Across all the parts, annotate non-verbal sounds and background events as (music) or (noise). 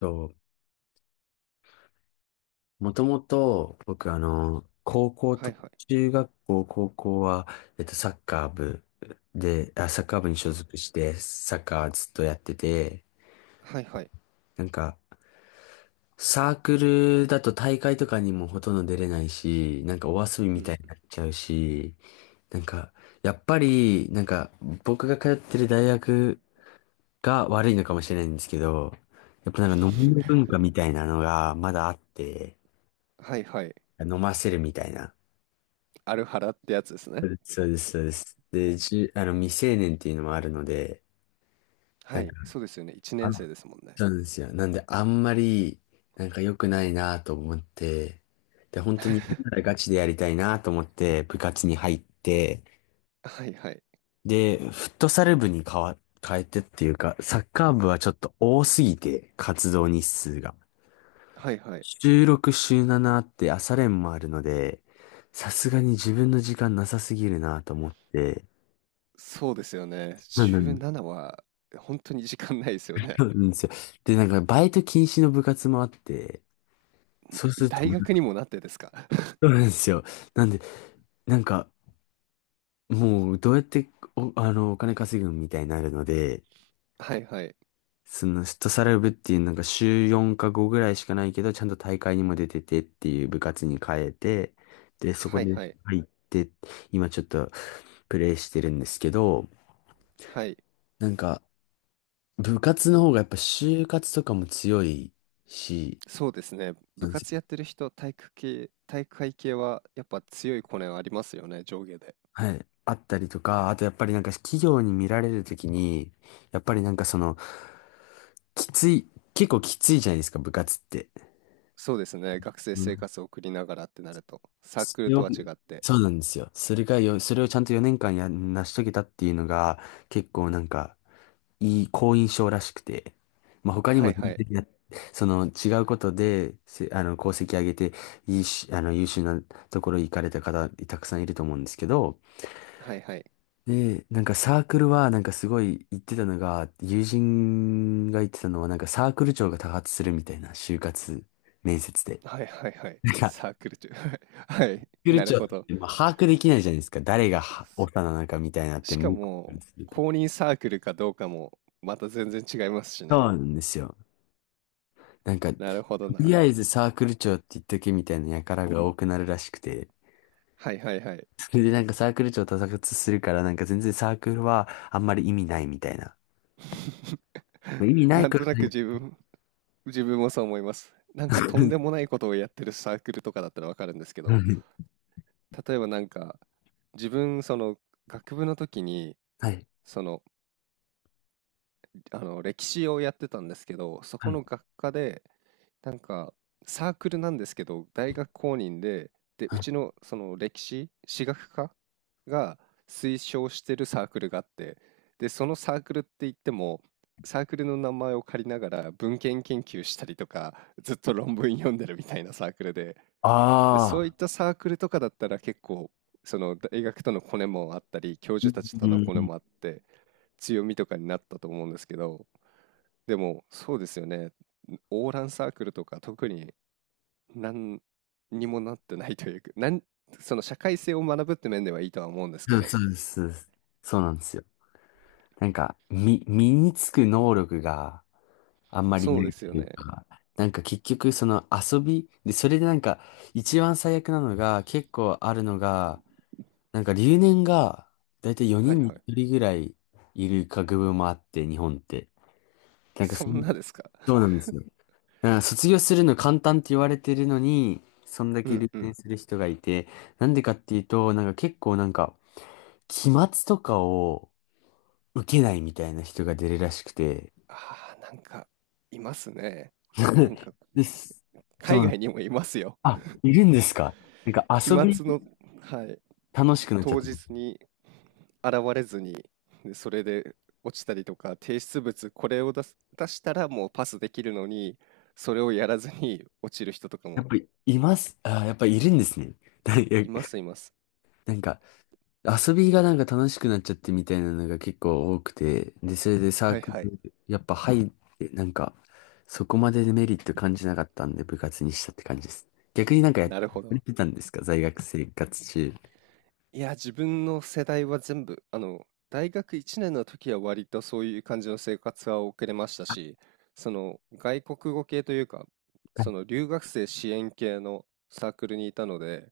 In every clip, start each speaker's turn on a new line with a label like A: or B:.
A: と、もともと、僕、高校
B: はい
A: と、
B: はい。
A: 中学校、高校は、えっと、サッカー部サッカー部に所
B: は、
A: 属して、サッカーずっとやってて、
B: はいはい。
A: なんか、サークルだと大会とかにもほとんど出れないし、なんかお遊び
B: う
A: みた
B: ん。
A: いになっちゃうし、なんか、やっぱり、僕が通ってる大学が悪いのかもしれないんですけど、やっぱなんか飲みの文化
B: (laughs)
A: みたいなのがまだあって、
B: はいはい。
A: 飲ませるみたいな。
B: アルハラってやつです
A: そ
B: ね。
A: うです、そうです。そうですで、じゅ、あの、未成年っていうのもあるので、
B: は
A: なんか、
B: い、そうですよね。1
A: あ
B: 年生
A: ら、
B: ですもんね。
A: そうなんですよ。なんで、あんまり、なんか良くないなと思って、で、本当にやるなら
B: (laughs)
A: ガチでやりたいなと思って、部活に入って、
B: はいはい。
A: で、フットサル部に変わ、変えてっていうか、サッカー部はちょっと多すぎて、活動日数が。
B: はいはい。
A: 週6、週7あって朝練もあるので、さすがに自分の時間なさすぎるなと思って、
B: そうですよね。
A: うんうん、
B: 17は本当に時間ないですよね。
A: そうなんですよ。で、なんか、バイト禁止の部活もあって、そう
B: (laughs)
A: すると
B: 大
A: もう、
B: 学にもなってですか？
A: そうなんですよ。なんで、なんか、もう、どうやって、お、あの、お金稼ぐみたいになるので、
B: (laughs) はいはい。
A: その、フットサル部っていう、なんか、週4か5ぐらいしかないけど、ちゃんと大会にも出ててっていう部活に変えて、で、そこ
B: はい
A: で
B: はい。
A: 入って、今ちょっと、プレイしてるんですけど、
B: はい。
A: なんか、部活の方がやっぱ就活とかも強いし、
B: そうですね。部活やってる人、体育系体育会系はやっぱ強いコネはありますよね、上下で。
A: はい。あったりとか、あとやっぱりなんか企業に見られるときに、やっぱりなんかその、きつい、結構きついじゃないですか、部活って。
B: そうですね、学生
A: う
B: 生
A: ん、
B: 活を送りながらってなると、サー
A: そ
B: クル
A: れ
B: と
A: を、
B: は違って。
A: そうなんですよ。それをちゃんと4年間成し遂げたっていうのが、結構なんか、好印象らしくて。まあ他に
B: は
A: も
B: いは
A: 全
B: い。
A: 然や、その違うことで、せ、あの、功績上げて、いいし、あの、優秀なところに行かれた方、たくさんいると思うんですけど、
B: はいはい。
A: で、なんかサークルは、なんかすごい言ってたのが、友人が言ってたのは、なんかサークル長が多発するみたいな、就活面接で。
B: はいはいはい。
A: サ
B: サークル中。(laughs) はい。は
A: ー
B: い、
A: クル
B: なる
A: 長っ
B: ほど。
A: て、まあ、把握できないじゃないですか。誰がはオ
B: そ
A: ファーなのかみたいなって、
B: しか
A: 向こうから
B: も、
A: すると
B: 公認サークルかどうかも、また全然違いますし
A: そ
B: ね。
A: うなんですよ。なんか、と
B: なるほど
A: りあ
B: な。
A: えずサークル長って言っとけみたいな輩が多くなるらしくて、
B: はいはいはい。
A: それでなんかサークル長多発するから、なんか全然サークルはあんまり意味ないみたいな。
B: (laughs)
A: まあ意味ない
B: なん
A: か
B: となく
A: らね、
B: 自分もそう思います。なんかとんでも
A: (laughs)
B: ないことをやってるサークルとかだったらわかるんですけど、例えばなんか、自分、その、学部の時に、
A: はい。
B: その、あの歴史をやってたんですけど、そ
A: は
B: こ
A: い。
B: の学科で、なんかサークルなんですけど、大学公認で、で、
A: は
B: う
A: い。
B: ちのその歴史、史学科が推奨してるサークルがあって、で、そのサークルって言っても、サークルの名前を借りながら文献研究したりとか、ずっと論文読んでるみたいなサークルで、で、
A: あ
B: そういっ
A: あ。
B: たサークルとかだったら結構、その大学とのコネもあったり、教
A: う
B: 授たちとのコネ
A: ん、
B: もあって、強みとかになったと思うんですけど、でも、そうですよね。オーランサークルとか特に何にもなってないというか、その社会性を学ぶって面ではいいとは思うんです
A: そ
B: け
A: うん、
B: ど。
A: そうです、そうです。そうなんですよ。身につく能力があんまり
B: そ
A: な
B: う
A: い
B: です
A: っ
B: よ
A: てい
B: ね。
A: うか、なんか結局その遊び、で、それでなんか、一番最悪なのが、結構あるのが、なんか留年が、だいたい4
B: はい
A: 人に
B: はい。
A: 1人ぐらいいる学部もあって、日本って。なんか
B: そ
A: そ
B: ん
A: の、
B: なですか。
A: そうなんです
B: (laughs)
A: よ。だから卒業するの簡単って言われてるのに、そんだ
B: う
A: け
B: ん
A: 留
B: う
A: 年
B: ん。
A: する人がいて、なんでかっていうと、なんか結構なんか、期末とかを受けないみたいな人が出るらしくて。
B: ああ、なんか、いますね。な
A: (laughs)
B: んか、
A: です。そ
B: 海
A: う。
B: 外にもいますよ。
A: あ、いるんですか。なんか
B: 期
A: 遊び
B: 末の、はい。
A: 楽しくなっちゃっ
B: 当
A: て。
B: 日に現れずに、で、それで落ちたりとか、提出物これを出したらもうパスできるのに、それをやらずに落ちる人とか
A: やっ
B: も
A: ぱりいます。あー、やっぱりいるんですね。(laughs) だいや
B: いますいます。
A: なんか遊びがなんか楽しくなっちゃってみたいなのが結構多くて。で、それでサー
B: はい
A: ク
B: はい、
A: ル、やっぱ入って、なんかそこまでメリット感じなかったんで部活にしたって感じです。逆になんかやっ
B: なるほど。
A: てたんですか在学生活中。
B: いや、自分の世代は全部、あの、大学1年の時は割とそういう感じの生活は送れましたし、その外国語系というか、
A: は
B: そ
A: い。
B: の留学生支援系のサークルにいたので、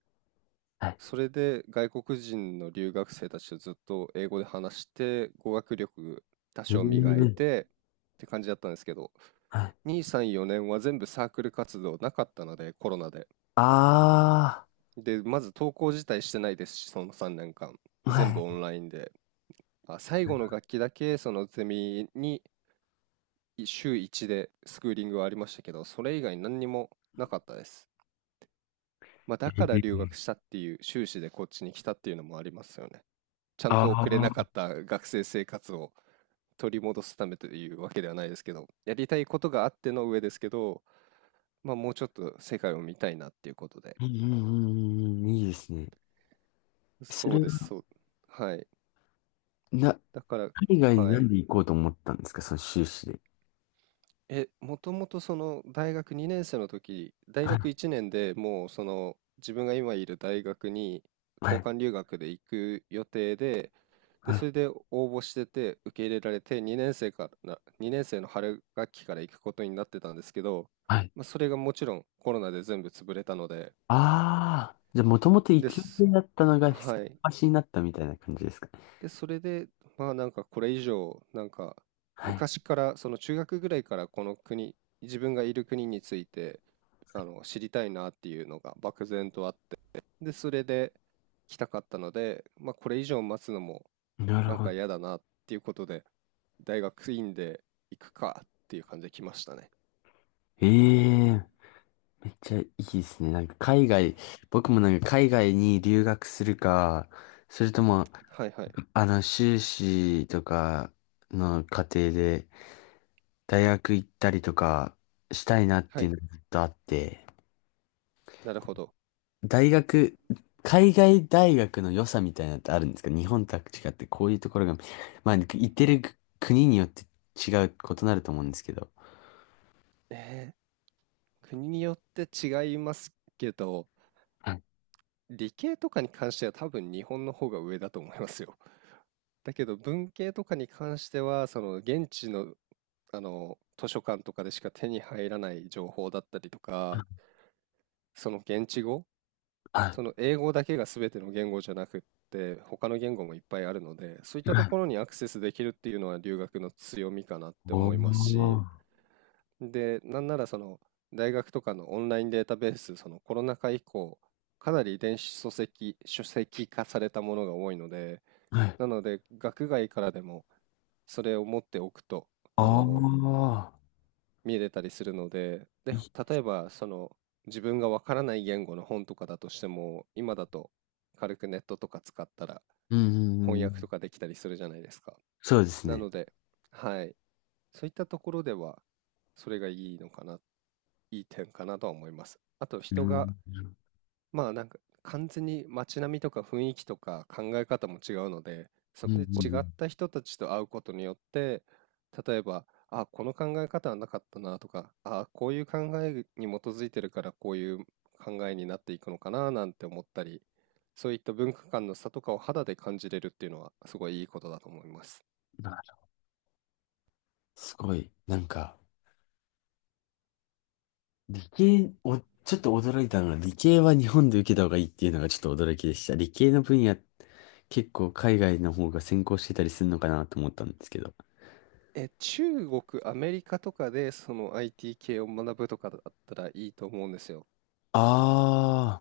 A: はい。
B: それで外国人の留学生たちとずっと英語で話して語学力多
A: うー
B: 少磨い
A: ん、
B: てって感じだったんですけど、
A: はい、
B: 2、3、4年は全部サークル活動なかったのでコロナで、
A: あ
B: で、まず登校自体してないですし、その3年間
A: あ、
B: 全部
A: は
B: オン
A: い。
B: ラインで、まあ最後の学期だけそのゼミに、週1でスクーリングはありましたけど、それ以外何にもなかったです。まあ、だから留学したっていう、修士でこっちに来たっていうのもありますよね。ちゃんと
A: あ
B: 送れなか
A: あ、
B: った学生生活を取り戻すためというわけではないですけど、やりたいことがあっての上ですけど、まあ、もうちょっと世界を見たいなっていうことで。
A: うんうんうんうん、いいですね。そ
B: そう
A: れ
B: です、
A: は、
B: そう。はい。
A: な、
B: だから、
A: 海外に
B: は
A: な
B: い。
A: んで行こうと思ったんですか、その修士で。
B: え、もともとその大学2年生の時、大
A: はい、
B: 学1年でもうその自分が今いる大学に
A: は
B: 交
A: い、
B: 換留学で行く予定で、で、
A: はい。
B: それで応募してて受け入れられて2年生から、2年生の春学期から行くことになってたんですけど、
A: はい。
B: まあ、それがもちろんコロナで全部潰れたので、
A: ああ、じゃあ、もともと行
B: で
A: く予
B: す。
A: 定だったのが、先
B: はい。
A: 走りになったみたいな感じですか。
B: で、それで、まあなんかこれ以上、なんか
A: はい。
B: 昔から、その中学ぐらいからこの国、自分がいる国について、あの、知りたいなっていうのが漠然とあって、で、それで来たかったので、まあこれ以上待つのも
A: なる
B: なん
A: ほ
B: か
A: ど。
B: 嫌だなっていうことで、大学院で行くかっていう感じで来ましたね。
A: ええ、めっちゃいいですね。なんか、海外、僕もなんか、海外に留学するか、それとも、
B: はいはい。
A: あの、修士とかの過程で、大学行ったりとかしたいなっ
B: は
A: ていう
B: い。
A: のがずっとあって、
B: なるほど。
A: 大学、海外大学の良さみたいなのってあるんですか日本とは違ってこういうところが、まあ、行ってる国によって違う、異なると思うんですけど。
B: え国によって違いますけど、
A: はい。
B: 理系とかに関しては多分日本の方が上だと思いますよ。だけど文系とかに関してはその現地の、あの図書館とかでしか手に入らない情報だったりとか、その現地語、
A: は
B: その英語だけが全ての言語じゃなくって他の言語もいっぱいあるので、そういっ
A: い。
B: たと
A: は
B: ころ
A: い、
B: にアクセスできるっていうのは留学の強みかなって
A: お
B: 思いますし、
A: ー。
B: で、なんならその大学とかのオンラインデータベース、そのコロナ禍以降かなり電子書籍化されたものが多いので、
A: はい。
B: なので、学外からでもそれを持っておくと、
A: あ
B: あの、
A: あ。
B: 見れたりするので、で、
A: い、
B: 例えば、その、自分がわからない言語の本とかだとしても、今だと軽くネットとか使ったら
A: うんう
B: 翻
A: んう
B: 訳
A: ん。
B: とかできたりするじゃないですか。
A: そうです
B: な
A: ね。
B: ので、はい、そういったところでは、それがいいのかな、いい点かなとは思います。あと、
A: うん。
B: 人が
A: うん
B: まあなんか完全に街並みとか雰囲気とか考え方も違うので、そ
A: うんう
B: こで違っ
A: ん。
B: た人たちと会うことによって、例えば、あ、この考え方はなかったなとか、あ、こういう考えに基づいてるからこういう考えになっていくのかななんて思ったり、そういった文化間の差とかを肌で感じれるっていうのはすごいいいことだと思います。
A: なるすごい。なんか、理系、お、ちょっと驚いたのが、理系は日本で受けた方がいいっていうのがちょっと驚きでした。理系の分野、結構海外の方が先行してたりするのかなと思ったんですけど。
B: え、中国、アメリカとかでその IT 系を学ぶとかだったらいいと思うんですよ。
A: あ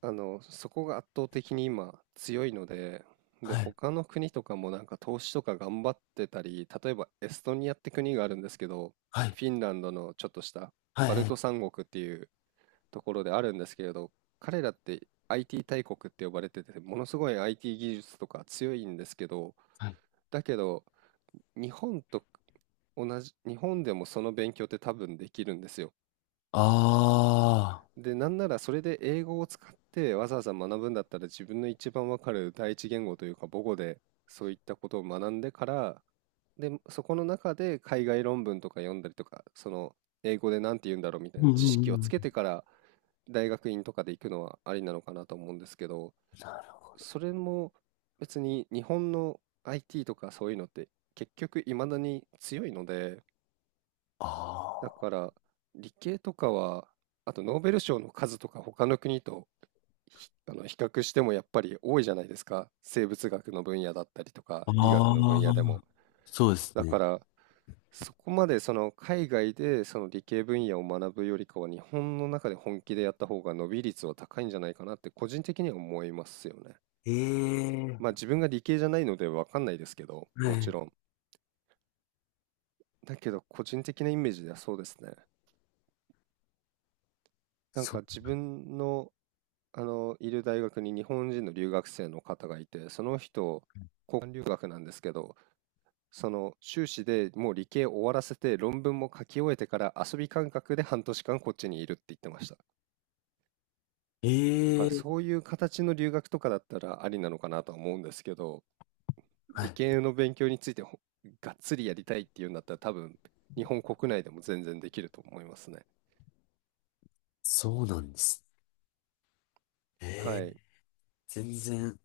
B: あの、そこが圧倒的に今強いので、
A: あ、
B: で、
A: はい、
B: 他の国とかもなんか投資とか頑張ってたり、例えばエストニアって国があるんですけど、
A: はい、
B: フィンランドのちょっとした
A: は
B: バ
A: い、
B: ル
A: は
B: ト
A: い。
B: 三国っていうところであるんですけれど、彼らって IT 大国って呼ばれてて、ものすごい IT 技術とか強いんですけど、
A: はい。
B: だけど、日本と同じ、日本でもその勉強って多分できるんですよ。
A: あ
B: で、なんならそれで英語を使ってわざわざ学ぶんだったら自分の一番わかる第一言語というか母語でそういったことを学んでから、で、そこの中で海外論文とか読んだりとか、その英語で何て言うんだろうみたい
A: あ、う
B: な
A: ん
B: 知
A: う
B: 識をつ
A: んう
B: け
A: ん。
B: てから大学院とかで行くのはありなのかなと思うんですけど、それも別に日本の IT とかそういうのって結局未だに強いので、だ
A: あ
B: から理系とかは、あとノーベル賞の数とか他の国とあの比較してもやっぱり多いじゃないですか。生物学の分野だったりとか、
A: あ、
B: 医学の分
A: あ
B: 野で
A: あ、
B: も。
A: そうです
B: だか
A: ね。
B: ら、そこまでその海外でその理系分野を学ぶよりかは、日本の中で本気でやった方が伸び率は高いんじゃないかなって個人的には思いますよね。
A: え
B: まあ
A: え、
B: 自分が理系じゃないのでわかんないですけど、
A: は
B: もち
A: い。
B: ろん。だけど個人的なイメージではそうですね。なん
A: そ、
B: か自分の、あの、いる大学に日本人の留学生の方がいて、その人、交換留学なんですけど、その修士でもう理系終わらせて論文も書き終えてから遊び感覚で半年間こっちにいるって言ってました。だか
A: え
B: ら
A: え、
B: そういう形の留学とかだったらありなのかなとは思うんですけど、
A: は
B: 理
A: い。
B: 系の勉強についてがっつりやりたいっていうんだったら多分日本国内でも全然できると思いますね。
A: そうなんです。え
B: は
A: え、
B: い。
A: 全然。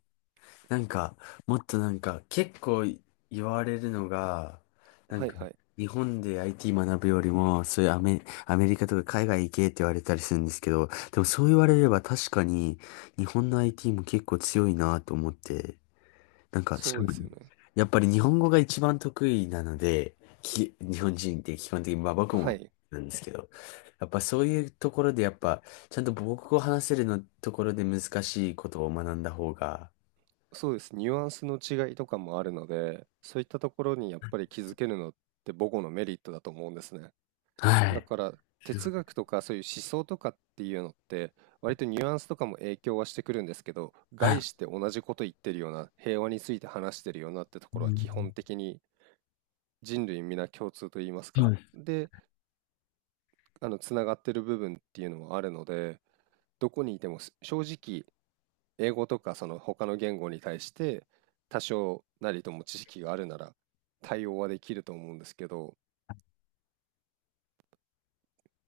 A: なんか、もっとなんか、結構言われるのが、なん
B: はい
A: か、
B: はい。
A: 日本で IT 学ぶよりも、そういうアメ、アメリカとか海外行けって言われたりするんですけど、でもそう言われれば確かに、日本の IT も結構強いなと思って、なんか、し
B: そ
A: か
B: うで
A: も、
B: すよね。
A: やっぱり日本語が一番得意なので、日本人って基本的に、まあ僕
B: は
A: も
B: い。
A: なんですけど、やっぱそういうところでやっぱ、ちゃんと母国語を話せるのところで難しいことを学んだ方が、
B: そうです。ニュアンスの違いとかもあるので、そういったところにやっぱり気づけるのって母語のメリットだと思うんですね。
A: は
B: だ
A: い。
B: から哲学とかそういう思想とかっていうのって割とニュアンスとかも影響はしてくるんですけど、
A: はい。
B: 概して同じこと言ってるような、平和について話してるようなってと
A: う
B: ころは基本
A: ん、
B: 的に人類皆共通と言います
A: は
B: か、
A: い。
B: で、あのつながってる部分っていうのはあるので、どこにいても正直英語とかその他の言語に対して多少なりとも知識があるなら対応はできると思うんですけど、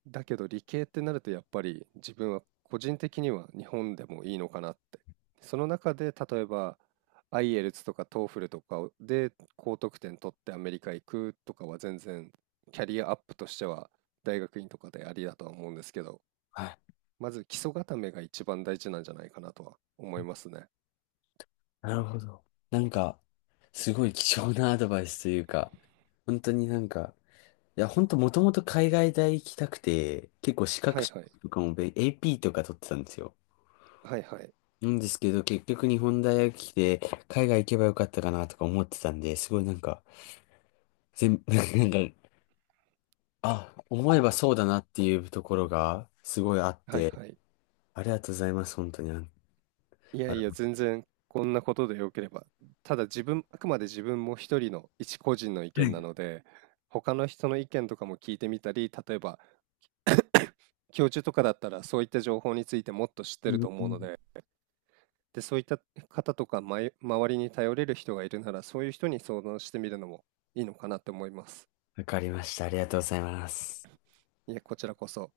B: だけど理系ってなるとやっぱり自分は個人的には日本でもいいのかなって。その中で例えば IELTS とか TOEFL とかで高得点取ってアメリカ行くとかは全然キャリアアップとしては大学院とかでありだとは思うんですけど、
A: はい、
B: まず基礎固めが一番大事なんじゃないかなとは思いますね。
A: なるほど。なんか、すごい貴重なアドバイスというか、本当になんか、いや、本当もともと海外大行きたくて、結構資
B: は
A: 格
B: いはい。
A: とかもべん AP とか取ってたんですよ。
B: はいはい。
A: なんですけど、結局日本大学来て、海外行けばよかったかなとか思ってたんで、すごいなんか、(laughs) なんか、あ、思えばそうだなっていうところが、すごいあっ
B: はい
A: て、
B: はい。
A: ありがとうございます、本当に。あ、
B: いや
A: あ
B: い
A: の
B: や、
A: は
B: 全然こんなことで良ければ。ただ自分、あくまで自分も一人の一個人の意見な
A: い、
B: ので、他の人の意見とかも聞いてみたり、例えば教授とかだったらそういった情報についてもっと知って
A: う
B: ると思うの
A: ん、
B: で、で、そういった方とか、周りに頼れる人がいるなら、そういう人に相談してみるのもいいのかなって思います。
A: わかりました。ありがとうございます。
B: いやこちらこそ。